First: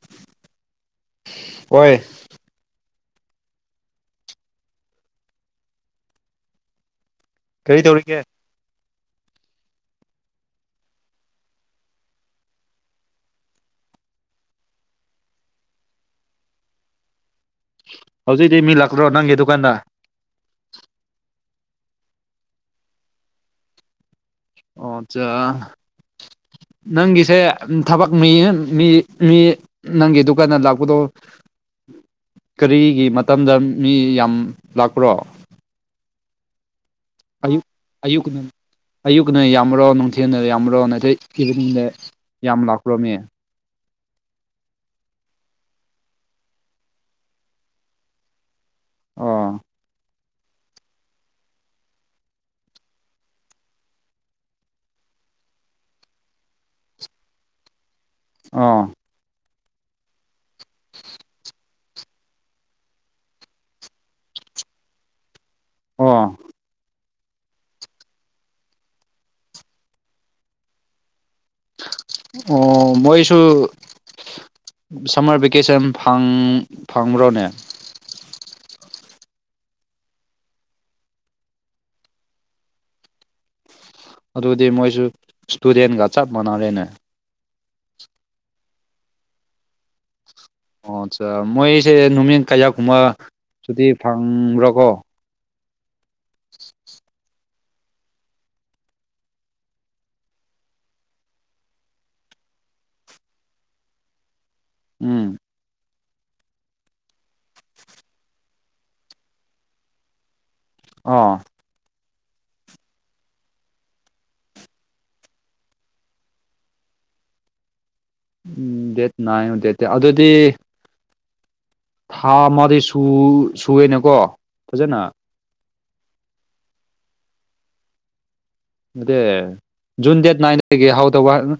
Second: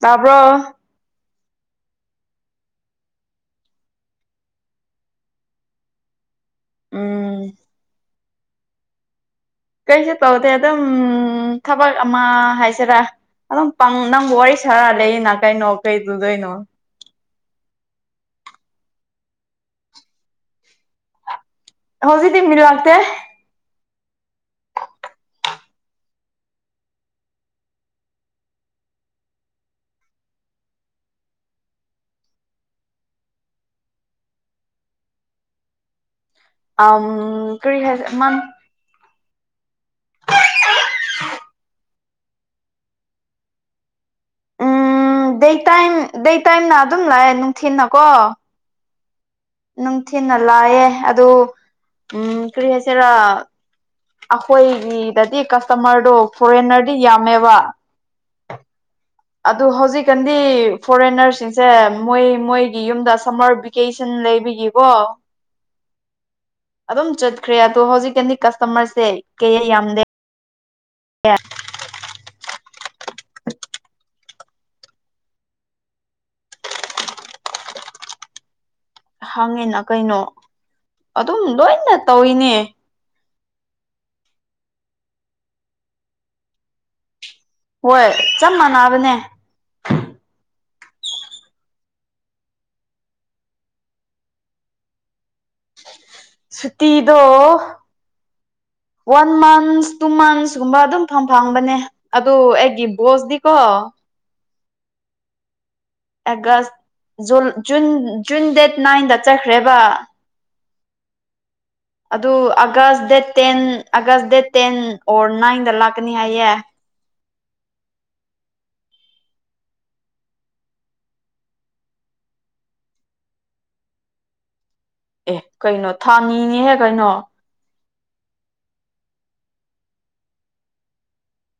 ꯇꯕꯔꯣ ꯑꯣꯏ ꯎꯝ ꯀꯔꯤ ꯇꯧꯔꯤꯒꯦ ꯀꯩꯁꯨ ꯇꯧꯗꯦ ꯑꯗꯨꯝ ꯊꯕꯛ ꯑꯃ ꯍꯥꯏꯁꯤꯔꯥ ꯑꯗꯨꯝ ꯅꯪ ꯋꯥꯔꯤ ꯁꯥꯔ ꯂꯩꯔꯤꯅ ꯀꯩꯅꯣ ꯀꯩꯗꯨꯗꯣꯏꯅꯣ ꯍꯧꯖꯤꯛꯇꯤ ꯃꯤ ꯂꯥꯛꯄ꯭ꯔꯣ ꯅꯪꯒꯤ ꯗꯨꯀꯥꯟꯗ ꯍꯧꯖꯤꯗꯤ ꯃꯤ ꯂꯛꯇꯦ ꯑꯣ ꯑꯆꯥ ꯅꯪꯒꯤꯁꯦ ꯊꯕꯛ ꯃꯤꯌꯦꯡ ꯃꯤ ꯃꯤ ꯅꯪꯒꯤ ꯗꯨꯀꯥꯟ ꯂꯥꯛꯄꯗꯣ ꯀꯔꯤꯒꯤ ꯃꯇꯝꯗ ꯃꯤ ꯌꯥꯝ ꯂꯥꯛꯄ꯭ꯔꯣ ꯑꯝ ꯑꯌꯨꯛ ꯀꯔꯤ ꯍꯥꯏꯁꯤ ꯃꯝ ꯑꯌꯨꯛꯅ ꯑꯌꯨꯛꯅ ꯌꯥꯝꯃꯔꯣ ꯅꯨꯡꯊꯤꯅ ꯌꯥꯝꯃꯔꯣ ꯅꯇꯩ ꯏꯚꯤꯅꯤꯡꯗ ꯌꯥꯝ ꯂꯥꯛꯄ꯭ꯔꯣ ꯃꯤ ꯎꯝ ꯗꯦ ꯇꯥꯏꯝ ꯗꯦ ꯇꯥꯏꯝꯅ ꯑꯗꯨꯝ ꯂꯥꯛꯑꯦ ꯅꯨꯡꯊꯤꯟꯅꯀꯣ ꯑꯣ ꯅꯨꯡꯊꯤꯅ ꯂꯥꯛꯑꯦ ꯑꯗꯣ ꯎꯝ ꯀꯔꯤ ꯍꯥꯏꯁꯤꯔꯥ ꯑꯩꯈꯣꯏꯒꯤꯗꯗꯤ ꯀꯁꯇꯃꯔꯗꯣ ꯐꯣꯔꯦꯟꯅꯔꯗꯤ ꯌꯥꯝꯃꯦꯕ ꯑꯥ ꯑꯗꯨ ꯍꯧꯖꯤꯛꯀꯥꯟꯗꯤ ꯐꯣꯔꯦꯟꯅꯔꯁꯤꯡꯁꯦ ꯃꯣꯏ ꯃꯣꯏꯒꯤ ꯌꯨꯝꯗ ꯁꯝꯃꯔ ꯚꯦꯀꯦꯁꯟ ꯂꯩꯕꯒꯤꯀꯣ ꯑꯣ ꯑꯗꯨꯝ ꯆꯠꯈ꯭ꯔꯦ ꯑꯗꯣ ꯍꯧꯖꯤꯛꯀꯥꯟꯗꯤ ꯀꯁꯇꯃꯔꯁꯦ ꯀꯌꯥ ꯌꯥꯝꯗꯦ ꯌꯦ ꯑꯣ ꯃꯣꯏꯁꯨ ꯁꯝꯃꯔ ꯚꯦꯀꯦꯁꯟ ꯐꯪ ꯐꯪꯕ꯭ꯔꯣꯅꯦ ꯐꯪꯉꯤꯅ ꯀꯩꯅꯣ ꯑꯗꯨꯝ ꯂꯣꯏꯅ ꯇꯧꯏꯅꯦ ꯑꯗꯨꯗꯤ ꯃꯣꯏꯁꯨ ꯏꯁꯇꯨꯗꯦꯟꯒ ꯆꯞ ꯃꯥꯟꯅꯔꯦꯅꯦ ꯍꯣꯏ ꯆꯞ ꯃꯥꯟꯅꯕꯅꯦ ꯑꯣ ꯑꯠꯆꯥ ꯃꯣꯏꯁꯦ ꯅꯨꯃꯤꯠ ꯀꯌꯥ ꯀꯨꯝꯕ ꯁꯨꯇꯤ ꯐꯪꯕ꯭ꯔꯥ ꯀꯣ ꯁꯨꯇꯤꯗꯣ ꯋꯥꯟ ꯃꯟꯁ ꯇꯨ ꯃꯟꯁ ꯀꯨꯝꯕ ꯑꯗꯨꯝ ꯐꯪ ꯐꯪꯕꯅꯦ ꯑꯗꯣ ꯑꯩꯒꯤ ꯕꯣꯁꯗꯤꯀꯣ ꯎꯝ ꯑꯒꯁ ꯖꯨ ꯖꯨꯟ ꯖꯨꯟ ꯗꯦꯠ ꯅꯥꯏꯟꯗ ꯆꯠꯈ꯭ꯔꯦꯕ ꯑꯣ ꯑꯗꯨ August date ten August date ten or ꯅꯥꯏꯟꯗ ꯂꯥꯛꯀꯅꯤ ꯍꯥꯏꯌꯦ ꯎꯝ ꯗꯦꯠ ꯅꯥꯏꯟ ꯗꯦꯠ ꯇꯦꯟ ꯑꯗꯨꯗꯤ ꯊꯥ ꯑꯃꯗꯤ ꯁꯨ ꯁꯨꯌꯦꯅꯦꯀꯣ ꯐꯖꯅ ꯑꯦ ꯀꯩꯅꯣ ꯊꯥ ꯑꯅꯤꯅꯤꯍꯦ ꯀꯩꯅꯣ ꯌꯦ ꯖꯨꯟ ꯗꯦꯠ ꯅꯥꯏꯟꯗꯒꯤ ꯍꯧꯗꯧꯕ ꯑꯥ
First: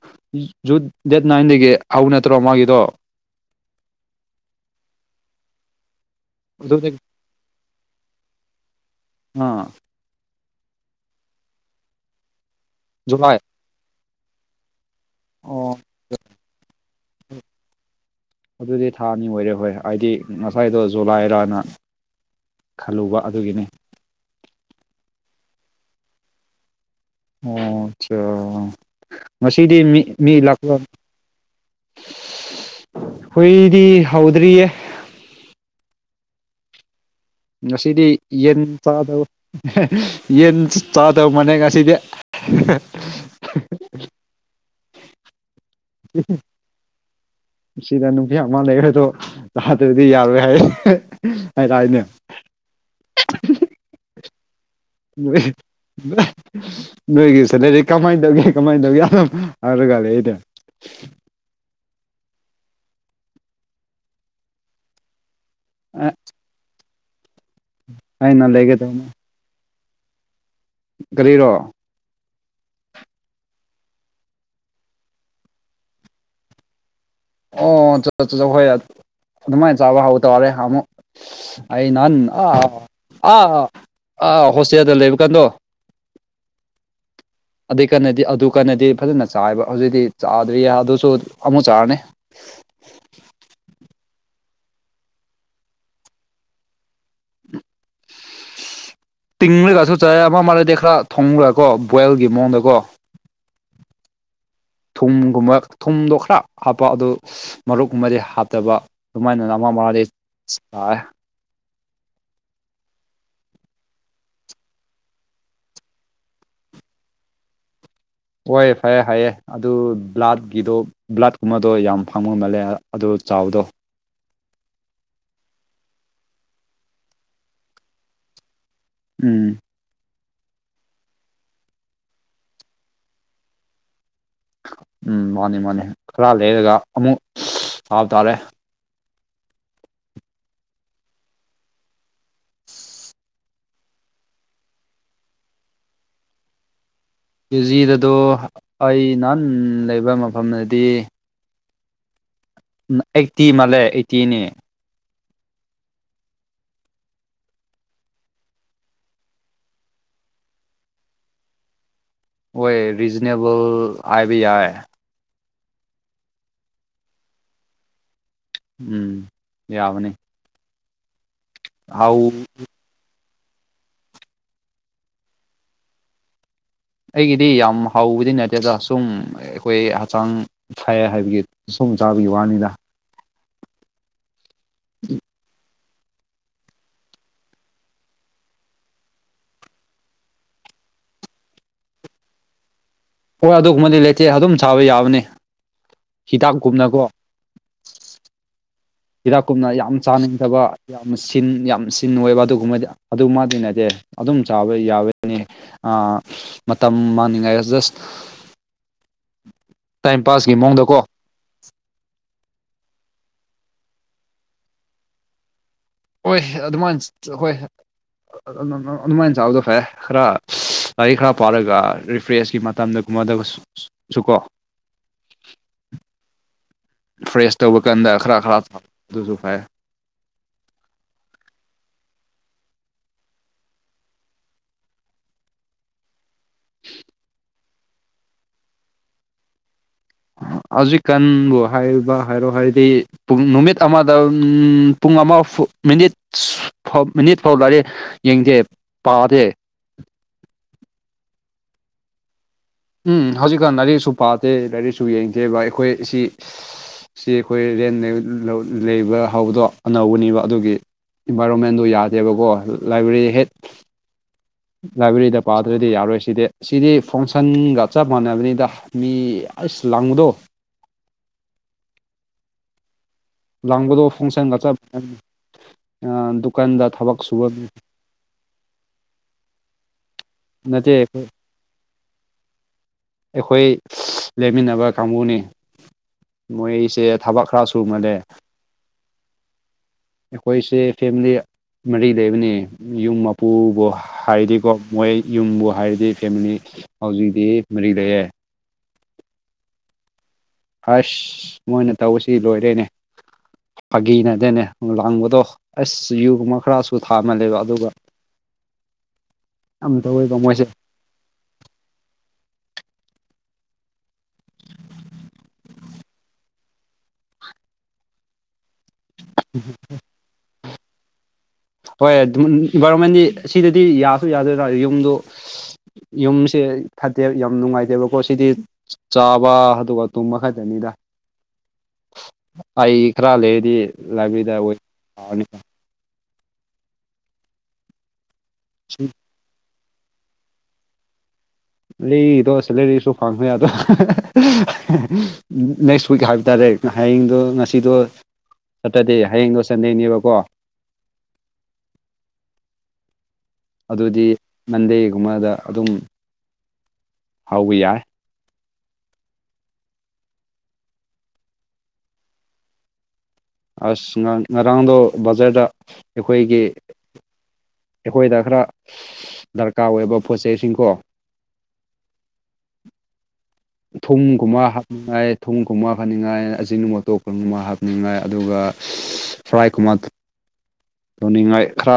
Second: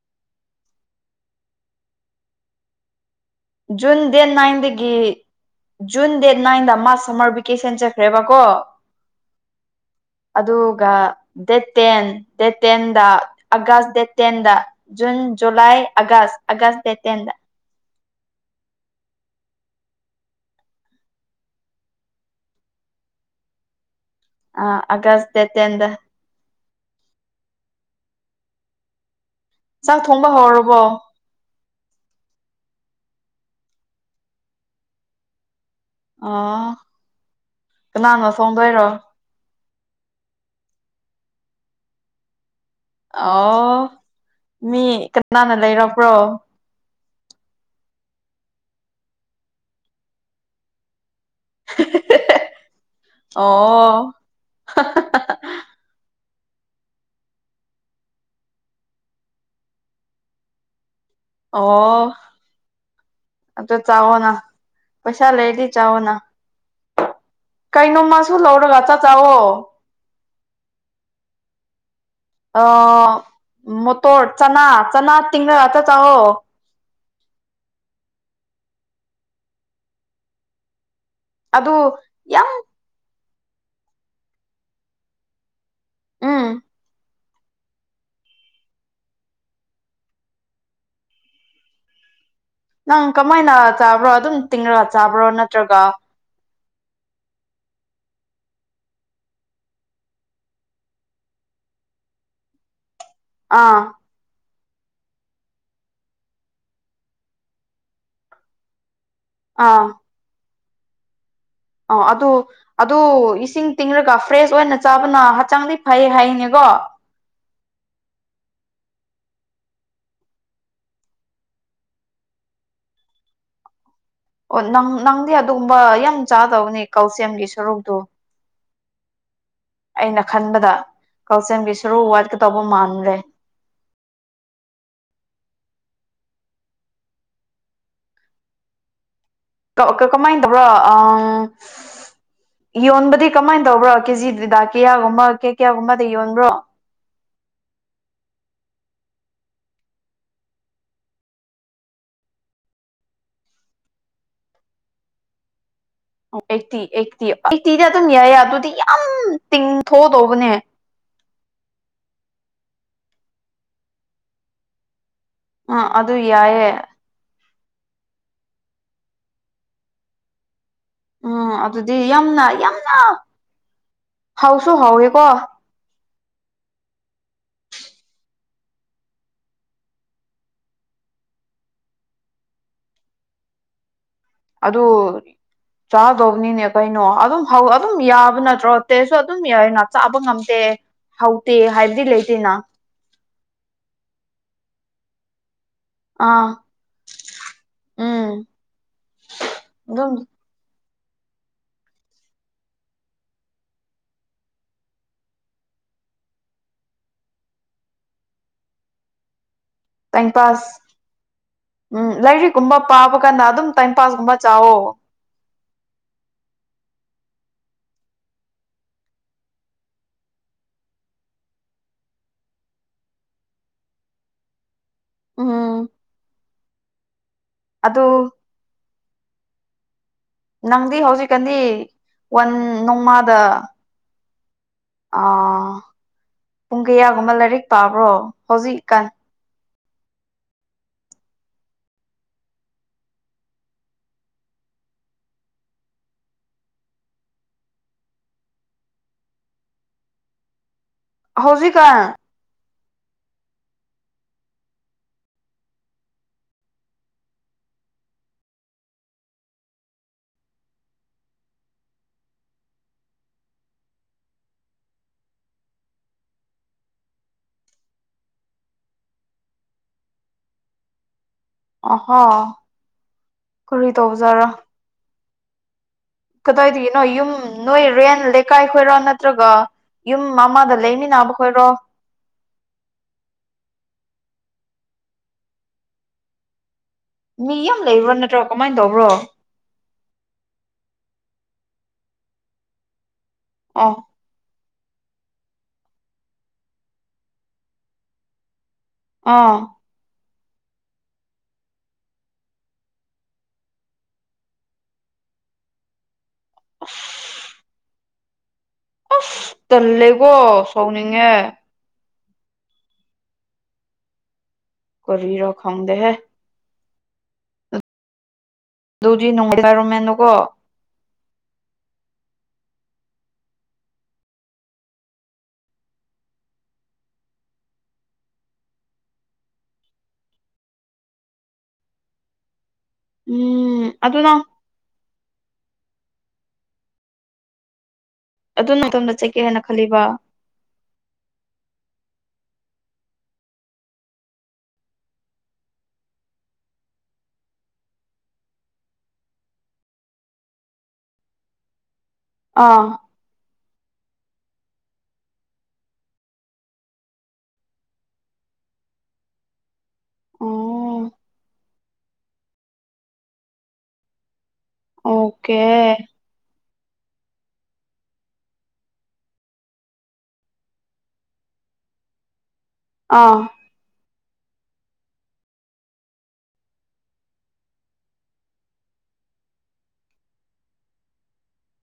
ꯖꯨꯟ ꯗꯦꯠ ꯅꯥꯏꯟꯗꯒꯤ ꯍꯧꯕ ꯅꯠꯇ꯭ꯔꯣ ꯃꯥꯒꯤꯗꯣ ꯖꯨꯟ ꯗꯦꯠ ꯅꯥꯏꯟꯗꯒꯤ ꯖꯨꯟ ꯗꯦꯠ ꯅꯥꯏꯟꯗ ꯃꯥ ꯑꯗꯨꯗꯒꯤ ꯁꯝꯃꯔ ꯕꯤ ꯀꯦꯁꯦꯟ ꯆꯠꯈ꯭ꯔꯦꯕꯀꯣ ꯑꯥ ꯑꯗꯨꯒ ꯗꯦꯠ ꯇꯦꯟ ꯗꯦꯠ ꯇꯦꯟꯗ ꯖꯨꯂꯥꯏ ꯑꯒ꯭ꯁ ꯗꯦꯠ ꯇꯦꯟꯗ ꯖꯨꯟ ꯑꯣ ꯖꯨꯂꯥꯏ ꯑꯥꯒꯁ ꯑꯒꯁ ꯗꯦꯠ ꯇꯦꯟꯗ ꯑꯗꯨꯗꯤ ꯊꯥ ꯑꯅꯤ ꯑꯣꯏꯔꯦ ꯍꯣꯏ ꯍꯥꯏꯗꯤ ꯉꯁꯥꯏꯗꯣ ꯖꯨꯂꯥꯏꯔꯅ ꯈꯜꯂꯨꯕ ꯑꯗꯨꯒꯤꯅꯤ ꯑꯥ ꯑꯒ꯭ꯁ ꯗꯦꯠ ꯇꯦꯟꯗ ꯑꯣ ꯑꯆꯥ ꯉꯁꯤꯗꯤ ꯆꯥꯛ ꯃꯤ ꯊꯣꯡꯕ ꯃꯤ ꯂꯥꯛꯄ꯭ꯔꯣ ꯍꯧꯔꯕꯣ ꯈꯣꯏꯗꯤ ꯍꯧꯗ꯭ꯔꯤꯌꯦ ꯑꯥ ꯉꯁꯤꯗꯤ ꯌꯦꯟ ꯆꯥꯗꯧ ꯑ ꯍꯦ ꯌꯦꯟ ꯆꯥꯗꯧꯕꯅꯦ ꯉꯁꯤꯗꯦ ꯑꯣ ꯃꯤ ꯀꯅꯥꯅ ꯂꯩꯔꯛꯄ꯭ꯔꯣ ꯁꯤꯗ ꯅꯨꯄꯤ ꯑꯃ ꯂꯩꯔꯦꯗꯣ ꯑꯗꯨꯗꯤ ꯌꯥꯔꯣꯏ ꯍꯥꯏꯗꯥꯏꯅꯦ ꯑꯣ ꯑꯍꯦꯑꯍꯦ [inaudible] ꯅꯣꯏꯒꯤ ꯁꯦꯂꯥꯔꯤ ꯀꯃꯥꯏꯅ ꯇꯧꯒꯦ ꯀꯃꯥꯏꯅ ꯇꯧꯒꯦ ꯍꯥꯢꯔꯒ ꯂꯩꯌꯦꯅꯦ ꯑꯣ ꯑꯗꯣ ꯆꯥꯋꯣꯅꯥ ꯄꯩꯁꯥ ꯂꯩꯔꯗꯤ ꯆꯑꯣꯅ ꯀꯩꯅꯣ ꯃꯥꯁꯨ ꯑꯩꯅ ꯂꯧꯔꯒ ꯆꯥꯛ ꯂꯩꯒꯗꯧꯅꯦ ꯆꯥꯋꯣ ꯀꯔꯤꯔꯣ ꯑ ꯃꯣꯇꯣꯔ ꯆꯅꯥ ꯆꯅꯥ ꯇꯤꯡꯔꯒ ꯆꯥꯛ ꯆꯥꯑꯣ ꯑꯣ ꯆꯠ ꯆꯠ ꯍꯣꯏ ꯑꯗꯨꯃꯥꯏ ꯆꯥꯕ ꯍꯧꯇꯥꯔꯦ ꯑꯃꯨꯛ ꯑꯩ ꯑꯗꯨ ꯅꯍꯥꯟ ꯌꯥꯝ ꯑ ꯑꯥ ꯑꯥ ꯍꯣꯁꯇꯦꯜꯗ ꯂꯩꯕ ꯀꯥꯟꯗꯣ ꯑꯥ ꯑꯗꯨꯏꯀꯥꯟꯗꯗꯤ ꯑꯗꯨꯀꯥꯟꯗꯗꯤ ꯐꯖꯅ ꯆꯥꯏꯕ ꯍꯧꯖꯤꯛꯇꯤ ꯆꯥꯗ꯭ꯔꯤ ꯑꯗꯨꯁꯨ ꯑꯃꯨꯛ ꯆꯥꯔꯅꯤ ꯅꯪ ꯀꯃꯥꯏꯅ ꯆꯥꯕ꯭ꯔꯣ ꯑꯗꯨꯝ ꯇꯤꯡꯔꯒ ꯆꯥꯕ꯭ꯔꯣ ꯅꯠꯇ꯭ꯔꯒ [inaudible] ꯇꯤꯡꯔꯒꯁꯨ ꯆꯥꯏ ꯑꯃ ꯑꯃ ꯂꯩꯗ ꯈꯔ ꯊꯣꯡꯔꯒꯀꯣ ꯕꯣꯏꯜꯒꯤ ꯃꯑꯣꯡꯗꯀꯣ ꯑꯥ ꯊꯨꯝꯒꯨꯝꯕ ꯊꯨꯝꯗꯣ ꯈꯔ ꯍꯥꯞꯄ ꯑꯗꯨ ꯃꯔꯨꯞꯀꯨꯝꯕꯗꯤ ꯍꯥꯞꯇꯕ ꯑꯗꯨꯨꯃꯥꯏꯅ ꯑꯃ ꯑꯥ ꯑꯃꯗꯤ ꯆꯥꯏ ꯑ ꯑꯗꯨ ꯑꯗꯨ ꯏꯁꯤꯡ ꯇꯤꯡꯔꯒ ꯐ꯭ꯔꯦꯁ ꯑꯣꯏꯅ ꯆꯥꯕꯅ ꯍꯛꯆꯥꯡꯗꯤ ꯐꯩ ꯍꯥꯏꯌꯦꯅꯦꯀꯣ ꯀꯣꯏꯌꯦ ꯐꯩꯌꯦ ꯍꯥꯏꯌꯦ ꯑꯗꯨ ꯕ꯭ꯂꯥꯠꯀꯤꯗꯣ ꯕ꯭ꯂꯠꯀꯨꯝꯕꯗꯣ ꯌꯥꯝ ꯐꯪꯕ ꯃꯜꯂꯦ ꯑꯗꯣ ꯆꯥꯎꯕꯗꯣ ꯑꯣ ꯅꯪ ꯅꯪꯗꯤ ꯑꯗꯨꯒꯨꯝꯕ ꯌꯥꯝ ꯆꯥꯗꯧꯕꯅꯤ ꯀꯧꯁꯦꯝꯒꯤ ꯁꯔꯨꯛꯇꯣ ꯎꯝ ꯑꯩꯅ ꯈꯟꯕꯗ ꯀꯜꯁꯦꯝꯒꯤ ꯁꯔꯨ ꯋꯥꯠꯀꯇꯧꯕ ꯃꯥꯟꯒ꯭ꯔꯦ ꯎꯝ ꯃꯥꯅꯤ ꯃꯥꯅꯤ ꯈꯔ ꯂꯩꯔꯒ ꯑꯃꯨꯛ ꯊꯥꯕ ꯇꯥꯔꯦ ꯀꯛ ꯑ ꯀꯃꯥꯏ ꯇꯧꯕ꯭ꯔꯣ ꯑꯪ ꯌꯣꯟꯕꯗꯤ ꯀꯃꯥꯏ ꯇꯧꯕ꯭ꯔꯣ ꯀꯦꯖꯤꯗꯨꯗ ꯀꯌꯥꯒꯨꯝꯕ ꯀꯩ ꯀꯌꯥꯒꯨꯝꯕꯗ ꯌꯣꯟꯕ꯭ꯔꯣ ꯀꯦꯖꯤꯗꯗꯣ ꯑꯩ ꯅꯍꯥꯟ ꯂꯩꯕ ꯃꯐꯝꯗꯗꯤ ꯑꯩꯠꯇꯤ ꯃꯥꯜꯂꯦ ꯑꯩꯠꯇꯤꯅꯤ ꯑꯣ ꯑꯩꯠꯇꯤ ꯑꯩꯠꯇꯤ ꯑꯩꯠꯇꯤꯗꯤ ꯑꯗꯨꯝ ꯌꯥꯏꯌꯦ ꯑꯗꯨꯗꯤ ꯌꯥꯝ ꯇꯤꯡꯊꯣꯛꯑꯗꯧꯕꯅꯤ ꯍꯣꯏ ꯔꯤꯖꯅꯦꯕꯜ ꯍꯥꯏꯕ ꯌꯥꯏ ꯑ ꯑꯗꯨ ꯌꯥꯏꯌꯦ ꯎꯝ ꯌꯥꯕꯅꯤ ꯎꯝ ꯑꯗꯨꯗꯤ ꯍꯥꯎ ꯌꯥꯝꯅ ꯌꯥꯝꯅ ꯍꯥꯎꯁꯨ ꯍꯥꯎꯋꯦꯀꯣ ꯑꯩꯒꯤꯗꯤ ꯌꯥꯝ ꯍꯥꯎꯕꯗꯤ ꯅꯠꯇꯦꯗ ꯁꯨꯝ ꯑꯩꯈꯣꯏ ꯍꯛꯆꯥꯡ ꯐꯩꯌꯦ ꯍꯥꯏꯕꯒꯤ ꯁꯨꯝ ꯆꯥꯕꯒꯤ ꯋꯥꯅꯤꯗ ꯑꯗꯣ ꯆꯥꯗꯧꯕꯅꯤꯅꯦ ꯀꯩꯅꯣ ꯑꯗꯨꯝ ꯍꯧ ꯑꯗꯨꯝ ꯌꯥꯕ ꯅꯠꯇ꯭ꯔꯣ ꯇꯦꯁꯁꯨ ꯑꯗꯨꯝ ꯌꯥꯏꯑꯦꯅ ꯆꯥꯕ ꯉꯝꯗꯦ ꯍꯥꯎꯇꯦ ꯍꯥꯏꯕꯗꯤ ꯂꯩꯇꯦꯅ ꯍꯣꯏ ꯑꯗꯨꯒꯨꯝꯕꯗꯤ ꯂꯩꯇꯦ ꯑꯗꯨꯝ ꯆꯥꯕ ꯌꯥꯕꯅꯤ ꯑ ꯍꯤꯗꯥꯛꯀꯨꯝꯅꯀꯣ ꯎꯝ ꯍꯤꯗꯥꯛꯀꯨꯝꯅ ꯌꯥꯝ ꯑꯗꯨꯝ ꯆꯥꯅꯤꯡꯗꯕ ꯌꯥꯝ ꯁꯤꯟ ꯌꯥꯝ ꯁꯤꯟ ꯑꯣꯏꯕ ꯑꯗꯨꯒꯨꯝꯕꯗꯤ ꯑꯗꯨꯝꯃꯗꯤ ꯅꯠꯇꯦ ꯑꯗꯨꯝ ꯆꯥꯕ ꯌꯥꯕꯅꯤ ꯑ ꯃꯇꯝ ꯃꯥꯡꯅꯤꯡꯉꯥꯏ ꯖꯁ [inaudible] ꯇꯥꯏꯝ ꯄꯥꯁꯀꯤ ꯄꯥꯁ ꯃꯑꯣꯡꯗꯀꯣ ꯎꯝ ꯂꯥꯏꯔꯤꯛ ꯀꯨꯝꯕ ꯄꯥꯕ ꯀꯥꯟꯗ ꯑꯗꯨꯝ ꯇꯥꯏꯝ ꯄꯥꯁꯀꯨꯝꯕ ꯆꯥꯎꯋꯣ ꯍꯣꯏ ꯑꯗꯨꯃꯥꯏ ꯍꯣꯏ [inaudible] ꯑꯗꯨꯃꯥꯏ ꯆꯥꯕꯗꯣ ꯐꯔꯦ ꯈꯔ ꯂꯥꯏꯔꯤꯛ ꯈꯔ ꯄꯥꯔꯒ ꯔꯤꯐ꯭ꯔꯦꯁꯀꯤ ꯃꯇꯝꯗꯒꯨꯝꯕꯗꯒꯁꯨ ꯁꯨꯀꯣ ꯎꯝ ꯐ꯭ꯔꯦꯁ ꯇꯧꯕ ꯑꯗꯨ ꯀꯥꯟꯗ ꯈꯔ ꯈꯔ ꯑꯗꯨꯁꯨ ꯐꯩ ꯅꯪꯗꯤ ꯍꯧꯖꯤꯛꯀꯥꯟꯗꯤ ꯋꯥꯟ ꯅꯣꯡꯃꯥꯗ ꯑ ꯄꯨꯡ ꯀꯌꯥꯒꯨꯝꯕ ꯂꯥꯏꯔꯤꯛ ꯄꯥꯕ꯭ꯔꯣ ꯍꯧꯖꯤꯛꯀꯥꯟ ꯍꯧꯖꯤꯛꯀꯥꯟꯕꯨ ꯍꯥꯏꯕ ꯍꯥꯏꯔꯣ ꯍꯥꯏꯗꯤ꯫ ꯄꯨꯡ ꯅꯨꯃꯤꯠ ꯑꯃꯗ ꯄꯨꯡ ꯑꯃ ꯃꯤꯅꯤꯠ ꯃꯤꯅꯤꯠ ꯐꯥꯎ ꯂꯌꯦ꯫ ꯌꯦꯡꯗꯦ ꯄꯥꯗꯦ꯫ ꯍꯧꯖꯤꯛ ꯀꯥꯟ꯫ ꯎꯝ ꯍꯧꯖꯤꯛꯀꯥꯟ ꯂꯥꯏꯔꯤꯛꯁꯨ ꯄꯥꯗꯦ ꯂꯥꯏꯔꯤꯛꯁꯨ ꯌꯦꯡꯗꯦꯕ ꯑꯩꯈꯣꯏ ꯑꯁꯤ ꯁꯤ ꯑꯩꯈꯣꯏ ꯔꯦꯟ ꯂꯩꯕ ꯍꯕꯗꯣ ꯑꯅꯧꯕꯅꯦꯕ ꯑꯗꯨꯒꯤ ꯏꯟꯚꯥꯏꯔꯣꯟꯃꯦꯟꯗꯨ ꯌꯥꯗꯦꯕꯀꯣ ꯂꯥꯏꯕ꯭ꯔꯦꯔꯤ ꯍꯦꯛ ꯂꯥꯏꯕ꯭ꯔꯦꯔꯤꯗ ꯄꯥꯗ꯭ꯔꯗꯤ ꯌꯥꯔꯣꯏ ꯁꯤꯗꯤ ꯁꯤꯗꯤ ꯐꯪꯁꯟꯒ ꯆꯞ ꯃꯥꯟꯅꯕꯅꯤꯗ꯫ ꯃꯤ ꯑꯁ ꯂꯥꯡꯕꯗꯣ꯫ ꯑꯣꯍꯣ꯫ ꯂꯥꯡꯕꯗꯣ ꯐꯪꯁꯟꯒ ꯆꯥꯞ ꯀꯗꯥꯏꯗꯒꯤꯅꯣ ꯌꯨꯝ ꯅꯣꯏ ꯔꯦꯟ ꯂꯩꯀꯥꯏ ꯈꯣꯏꯔ ꯅꯠꯇ꯭ꯔꯒ ꯌꯨꯝ ꯑꯃꯥꯗ ꯅꯠꯇꯦ ꯂꯩꯃꯤꯟꯅꯕ ꯈꯣꯏꯔꯣ꯫ ꯑꯩꯈꯣꯏ ꯂꯩꯃꯤꯟꯅꯕ ꯀꯥꯡꯕꯨꯅꯤ ꯃꯣꯏꯁꯦ ꯊꯕꯛ ꯃꯤ ꯈꯔ ꯌꯥꯝ ꯁꯨ ꯂꯩꯕ꯭ꯔꯣ ꯃꯥꯜꯂꯦ ꯅꯠꯇ꯭ꯔꯣ ꯀꯃꯥꯏꯅ ꯇꯧꯕ꯭ꯔꯣ꯫ ꯑꯩꯈꯣꯏꯁꯦ ꯐꯦꯃꯤꯂꯤ ꯃꯔꯤ ꯂꯩꯕꯅꯤ ꯌꯨꯝ ꯃꯄꯨꯕꯨ꯫ ꯑꯣ ꯍꯥꯏꯔꯗꯤꯀꯣ ꯃꯣꯏ ꯌꯨꯝꯕꯨ ꯍꯥꯏꯔꯗꯤ ꯐꯦꯃꯤꯂꯤ ꯍꯧꯖꯤꯛꯇꯤ ꯃꯔꯤꯛ ꯂꯩꯌꯦ꯫ ꯑꯥ꯫ ꯑꯁ ꯃꯣꯏꯅ ꯇꯧꯁꯤ ꯂꯣꯏꯔꯦꯅꯦ ꯐꯥꯒꯤꯅꯗꯅꯦ ꯂꯥꯡꯕꯗꯣ꯫ ꯑꯁ ꯌꯨꯒꯨꯝꯕ ꯈꯔꯁꯨ ꯊꯥꯛꯃꯥꯜꯂꯦꯕ ꯑꯗꯨꯒ ꯑꯁ ꯌꯥꯝ ꯇꯜꯂꯦꯀꯣ ꯇꯧꯋꯦꯕ ꯃꯣꯏꯁꯦ ꯁꯥꯎꯅꯤꯡꯉꯦ꯫ ꯀꯔꯤꯔ ꯈꯪꯗꯦꯍꯦ꯫ ꯑꯗꯨꯗꯤ ꯅꯨꯡꯉꯥꯏꯔꯝꯃꯣꯏ ꯏꯟꯚꯥꯏꯔꯣꯟꯃꯦꯟꯗꯨꯀꯣ꯫ ꯍꯣꯏ ꯏꯟꯚꯥꯏꯔꯣꯟꯃꯦꯟꯗꯤ ꯁꯤꯗꯗꯤ ꯌꯥꯁꯨ ꯌꯥꯗꯔꯦꯗ ꯌꯨꯝꯗꯨ ꯌꯨꯝꯁꯦ ꯐꯠꯇꯦ ꯌꯥꯝ ꯅꯨꯡꯉꯥꯏꯇꯦꯕꯀꯣ ꯁꯤꯗꯤ꯫ ꯆꯥꯕ ꯑꯗꯨꯒ ꯇꯨꯝꯕ ꯈꯛꯇꯅꯤꯗ꯫ [inaudible] ꯑꯩ ꯈꯔ ꯂꯩꯔꯗꯤ ꯎꯝ ꯑꯗꯨ ꯅꯪ ꯂꯥꯏꯕ꯭ꯔꯦꯔꯤꯗ ꯑꯣꯏꯅ ꯄꯥꯔꯥꯅꯤ꯫ ꯑꯗꯨ ꯅꯥꯇꯣꯝꯗ ꯆꯠꯀꯦ ꯍꯥꯏꯅ ꯈꯜꯂꯤꯕ꯫ ꯂꯤꯔꯤꯗꯣ ꯁꯦꯂꯔꯔꯤꯁꯨ ꯐꯪꯈꯔꯦ ꯑꯗꯨ꯫ [unintelligible] ꯅꯦꯛꯁ ꯋꯤꯛ ꯍꯥꯏꯕ ꯇꯥꯔꯦ ꯍꯌꯦꯡꯗꯣ ꯉꯁꯤꯗꯣ꯫ ꯅꯇꯥꯗꯤ ꯍꯌꯦꯡꯗꯣ ꯁꯟꯗꯦꯅꯦꯕꯀꯣ꯫ ꯑꯥ꯫ ꯑꯗꯨꯗꯤ ꯃꯥꯟꯗꯦꯒꯨꯝꯕꯗ ꯑꯗꯨꯝ ꯍꯧꯕ ꯌꯥꯏ꯫ ꯑꯣ꯫ ꯑꯁ ꯉꯥꯡ ꯉꯔꯥꯡꯗꯣ ꯑꯣꯀꯦ ꯕꯖꯥꯔꯗ ꯑꯩꯈꯣꯏꯒꯤ꯫ ꯑꯩꯈꯣꯏꯗ ꯈꯔ ꯗꯔꯀꯥꯔ ꯑꯣꯏꯕ ꯄꯣꯠ ꯆꯩꯁꯤꯡꯀꯣ꯫ ꯑꯥ꯫ ꯊꯨꯝꯒꯨꯝꯕ ꯍꯥꯞꯅꯤꯡꯉꯥꯏ ꯊꯨꯝꯒꯨꯝꯕ ꯍꯥꯅꯤꯡꯉꯥꯏ ꯑꯁꯤꯒꯤ ꯅꯨꯡꯇꯣꯛꯄꯒꯨꯝꯕ ꯍꯥꯞꯅꯤꯡꯉꯥꯏ ꯑꯗꯨꯒ ꯐꯔꯥꯏ ꯀꯨꯝꯕ ꯇꯨꯅꯤꯡꯉꯥꯏ ꯈꯔ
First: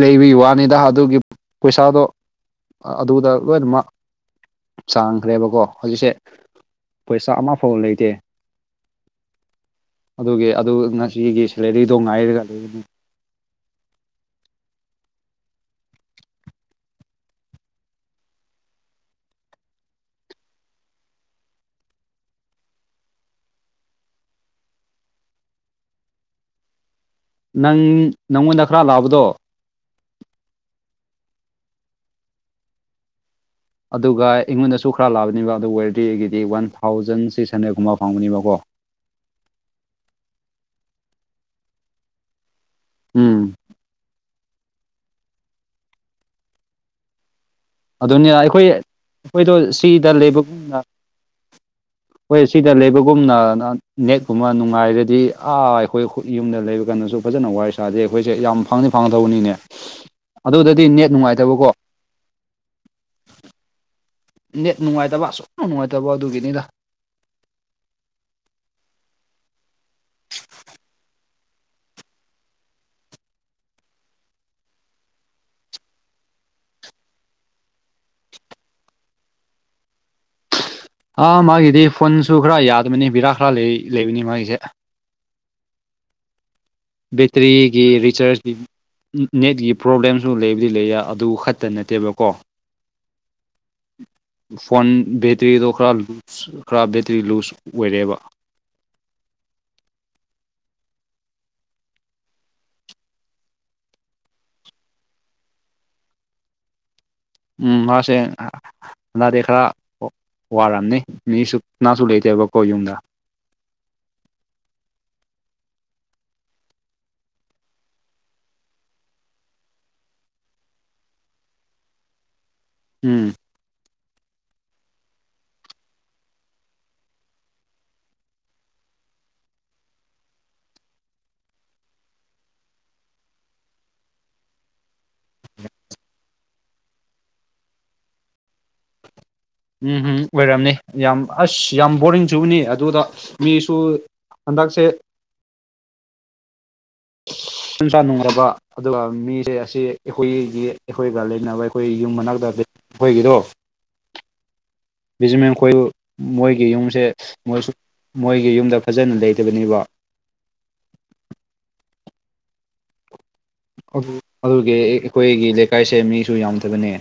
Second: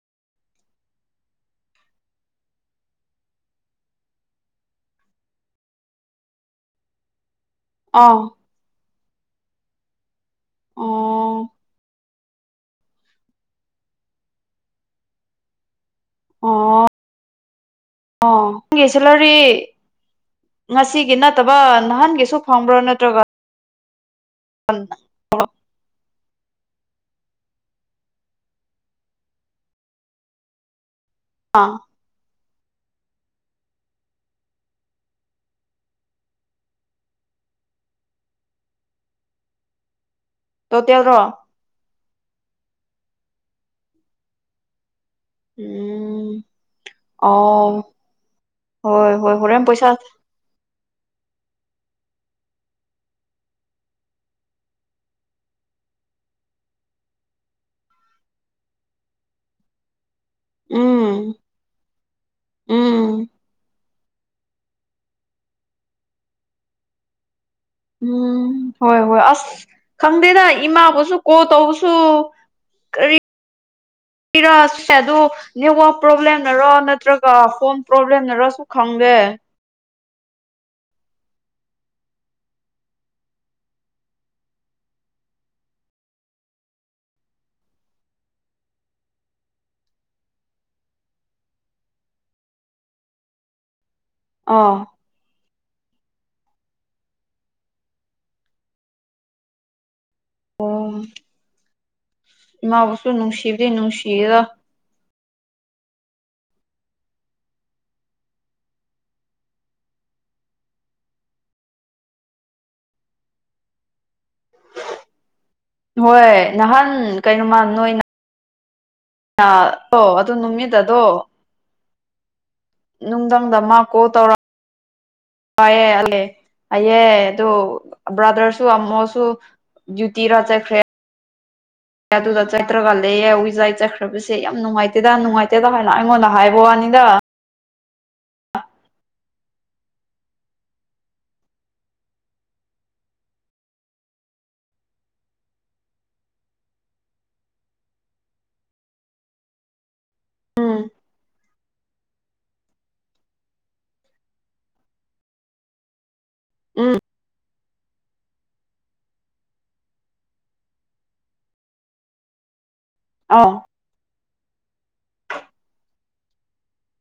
ꯂꯩꯕ ꯋꯥꯅꯤꯗ ꯑꯗꯨꯒꯤ ꯄꯩꯁꯥꯗꯣ꯫ ꯑꯗꯨꯗ ꯂꯣꯏꯅꯃꯛ ꯆꯥꯡꯈ꯭ꯔꯦꯕꯀꯣ ꯍꯧꯖꯤꯛꯁꯦ꯫ ꯄꯩꯁꯥ ꯑꯃꯐꯥꯎꯕ ꯑꯥ ꯂꯩꯇꯦ꯫ ꯑꯣ ꯑꯗꯨꯒꯤ ꯑꯗꯨ ꯉꯁꯤꯒꯤ ꯁꯦꯂꯔꯤꯗꯣ ꯉꯥꯏꯔꯒ ꯑꯣ ꯑꯣ ꯅꯪꯒꯤ ꯁꯦꯂꯔꯔꯤ꯫ ꯉꯁꯤꯒꯤ ꯅꯠꯇꯕ ꯅꯍꯥꯟꯒꯤꯁꯨ ꯐꯪꯕ꯭ꯔꯣ ꯅꯠꯇ꯭ꯔꯒ [inaudible] ꯅꯪ ꯅꯪꯉꯣꯟꯗ ꯈꯔ ꯂꯥꯛꯑꯕꯗꯣ꯫ ꯑꯥ꯫ ꯑꯗꯨꯒ ꯑꯩꯉꯣꯟꯗꯁꯨ ꯈꯔ ꯂꯥꯛꯕꯅꯦꯕ ꯑꯗꯨ ꯋꯦꯔꯗꯤꯒꯤꯗꯤ ꯋꯥꯟ ꯊꯥꯎꯖꯟ ꯁꯤꯛꯁ ꯍꯟꯗ꯭ꯔꯦꯗꯀꯨꯝꯕ ꯐꯪꯕꯅꯦꯕꯀꯣ꯫ ꯇꯣꯇꯦꯜ ꯔꯣ ꯎꯝ ꯎꯝ ꯑ ꯑꯗꯨꯅꯤ ꯑꯩꯈꯣꯏ ꯑꯩꯈꯣꯏꯗꯣ ꯁꯤꯗ ꯂꯩꯕꯒꯨꯝꯅ [inaudible] ꯍꯣꯏ ꯁꯤꯗ ꯂꯩꯕꯒꯨꯝꯅ ꯅꯦꯠꯀꯨꯝꯕ ꯅꯨꯡꯉꯥꯏꯔꯗꯤ ꯑꯥ ꯑꯩꯈꯣꯏ ꯌꯨꯝꯗ ꯂꯩꯕ ꯀꯥꯟꯗꯁꯨ ꯐꯖꯅ ꯋꯥꯔꯤ ꯁꯥꯗꯦ ꯑꯩꯈꯣꯏꯁꯦ ꯌꯥꯝ ꯐꯪꯗꯤ ꯐꯪꯒꯕꯅꯤꯅꯦ [inaudible] ꯑꯗꯨꯗꯗꯤ ꯅꯦꯠ ꯎꯝ ꯅꯨꯡꯉꯥꯏꯇꯕꯀꯣ ꯎꯝ ꯅꯦꯠ ꯅꯨꯡꯉꯥꯏꯇꯕ ꯑꯁꯨꯝꯅ ꯅꯨꯡꯉꯥꯏꯇꯕ ꯑꯗꯨꯒꯤꯅꯤꯗ ꯎꯝ ꯍꯣꯏ ꯍꯣꯏ ꯑꯁ ꯈꯪꯗꯦꯗ ꯏꯃꯥꯕꯨꯁꯨ ꯀꯣꯟ ꯇꯧꯕꯁꯨ ꯀꯔꯤ ꯒꯤꯔ ꯅꯦꯠꯋꯛ ꯄ꯭ꯔꯣꯕ꯭ꯂꯦꯝꯅꯔ ꯅꯠꯇ꯭ꯔꯒ ꯐꯣꯟ ꯄ꯭ꯔꯣꯕ꯭ꯂꯦꯝꯅꯔꯁꯨ ꯈꯪꯗꯦ ꯑꯥ ꯃꯥꯒꯤꯗꯤ ꯐꯣꯟꯁꯨ ꯈꯔ ꯌꯥꯗꯕꯅꯤ ꯕꯤꯔꯥ ꯈꯔ ꯂꯩꯕꯅꯤ ꯃꯥꯒꯤꯁꯦ ꯕꯦꯇ꯭ꯔꯤꯒꯤ ꯔꯤꯆꯥꯔꯖꯒꯤ ꯅꯦꯠꯀꯤ ꯄ꯭ꯔꯣꯕ꯭ꯂꯦꯝꯁꯨ ꯂꯩꯕꯨꯗꯤ ꯂꯩꯌꯦ ꯑꯗꯨ ꯈꯛꯇ ꯅꯠꯇꯦꯕꯀꯣ [inaudible] ꯐꯣꯟ ꯕꯦꯇ꯭ꯔꯤꯗꯣ ꯈꯔ ꯂꯨꯁ ꯈꯔ ꯕꯦꯇ꯭ꯔꯤ ꯂꯨꯁ ꯑꯣꯏꯔꯦꯕ ꯑꯣ ꯏꯃꯥꯕꯨꯁꯨ ꯅꯨꯡꯁꯤꯕꯗꯤ ꯅꯨꯡꯁꯤꯗ ꯎꯝ ꯃꯥꯁꯦ ꯅꯗꯤ ꯈꯔ ꯋꯥꯔꯝꯅꯤ ꯃꯤꯁꯨꯅꯥꯁꯨ ꯂꯩꯇꯦꯕꯀꯣ ꯌꯨꯝꯗ ꯍꯣꯏ ꯅꯍꯥꯟ ꯀꯩꯅꯣꯃ ꯅꯣꯏꯅ ꯑꯣ ꯑꯗꯨ ꯅꯨꯃꯤꯠ ꯑꯗꯣ ꯎꯝ ꯅꯨꯡꯊꯪꯗ ꯀꯣꯟ ꯇꯧꯔ ꯋꯥꯑꯦ ꯑꯂꯦ ꯑꯩꯌꯦ ꯑꯗꯨ ꯕ꯭ꯔꯥꯗꯔꯁꯨ ꯑꯝꯃꯣꯁꯨ ꯗꯤꯌꯨꯇꯤꯔ ꯆꯠꯈ꯭ꯔꯦ ꯑꯗꯨꯗ ꯆꯥꯠꯇ꯭ꯔꯒ ꯂꯩꯑꯦ ꯎꯋꯏꯖꯥꯏ ꯆꯠꯈ꯭ꯔꯕꯁꯦ ꯌꯥꯝ ꯅꯨꯡꯉꯥꯏꯇꯦꯗ ꯅꯨꯡꯉꯥꯏꯇꯦꯗ ꯍꯥꯏꯅ ꯑꯩꯉꯣꯟꯗ ꯍꯥꯏꯕ ꯋꯥꯅꯤꯗ ꯎꯝ ꯑꯣꯏꯔꯝꯅꯤ ꯌꯥꯝ ꯑꯁ ꯌꯥꯝ ꯕꯣꯔꯤꯡꯁꯨꯅꯤ ꯑꯗꯨꯗ ꯃꯤꯁꯨ ꯍꯟꯗꯛꯁꯦ ꯁꯅꯨꯡꯁꯥ ꯅꯨꯡꯉꯔꯕ ꯑꯗꯨꯒ ꯃꯤꯁꯦ ꯑꯁꯤ ꯑꯩꯈꯣꯏꯒꯤ ꯎꯝ ꯑꯩꯈꯣꯏꯒ ꯂꯩꯅꯕ ꯑꯩꯈꯣꯏ ꯌꯨꯝ ꯃꯅꯥꯛꯇ ꯑꯩꯈꯣꯏꯒꯤꯗꯣ ꯕꯤꯖꯤꯃꯦꯟ ꯑꯩꯈꯣꯏ ꯃꯣꯏꯒꯤ ꯎꯝ ꯌꯨꯝꯁꯦ ꯃꯣꯏꯁꯨ ꯃꯣꯏꯒꯤ ꯌꯨꯝꯗ ꯐꯖꯅ ꯂꯩꯇꯕꯅꯦꯕ ꯑꯥꯎ ꯑꯗꯨ ꯑꯗꯨꯒꯤ ꯑꯩꯈꯣꯏꯒꯤ ꯂꯩꯀꯥꯏꯁꯦ ꯃꯤꯁꯨ ꯌꯥꯝꯗꯕꯅꯦ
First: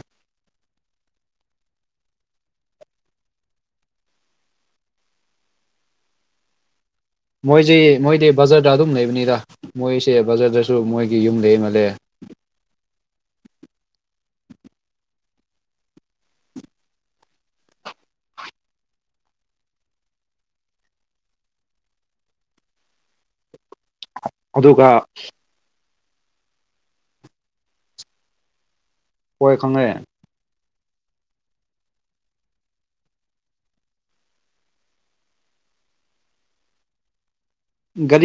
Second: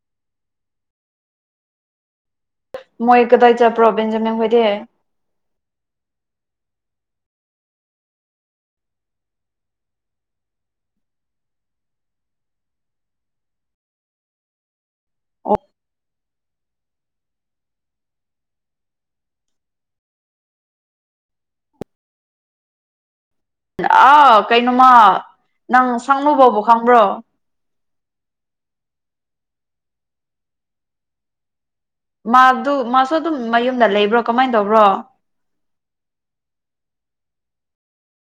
ꯃꯣꯏ ꯀꯗꯥꯏ ꯆꯠꯄ꯭ꯔ ꯕꯟꯖꯃꯟ ꯈꯣꯢꯗꯤ ꯃꯣꯏꯁꯤ ꯃꯣꯏꯗꯤ ꯕꯖꯔꯗ ꯑꯗꯨꯝ ꯂꯩꯕꯅꯤꯗ ꯃꯣꯏꯁꯦ ꯕꯖꯥꯔꯗꯁꯨ ꯃꯣꯏꯒꯤ ꯌꯨꯝ ꯂꯩꯃꯜꯂꯦ ꯑꯣ ꯑꯥ ꯑꯗꯨꯒ ꯀꯩꯅꯣꯃ ꯅꯪ ꯁꯪꯅꯨ ꯐꯥꯎꯕ ꯈꯪꯕ꯭ꯔꯣ ꯍꯣꯏ ꯈꯪꯉꯦ ꯃꯥꯗꯨ ꯃꯥꯁꯨ ꯑꯗꯨꯝ ꯃꯌꯨꯝꯗ ꯂꯩꯕ꯭ꯔꯣ ꯀꯃꯥꯏꯅ ꯇꯧꯕ꯭ꯔꯣ ꯒꯔꯤ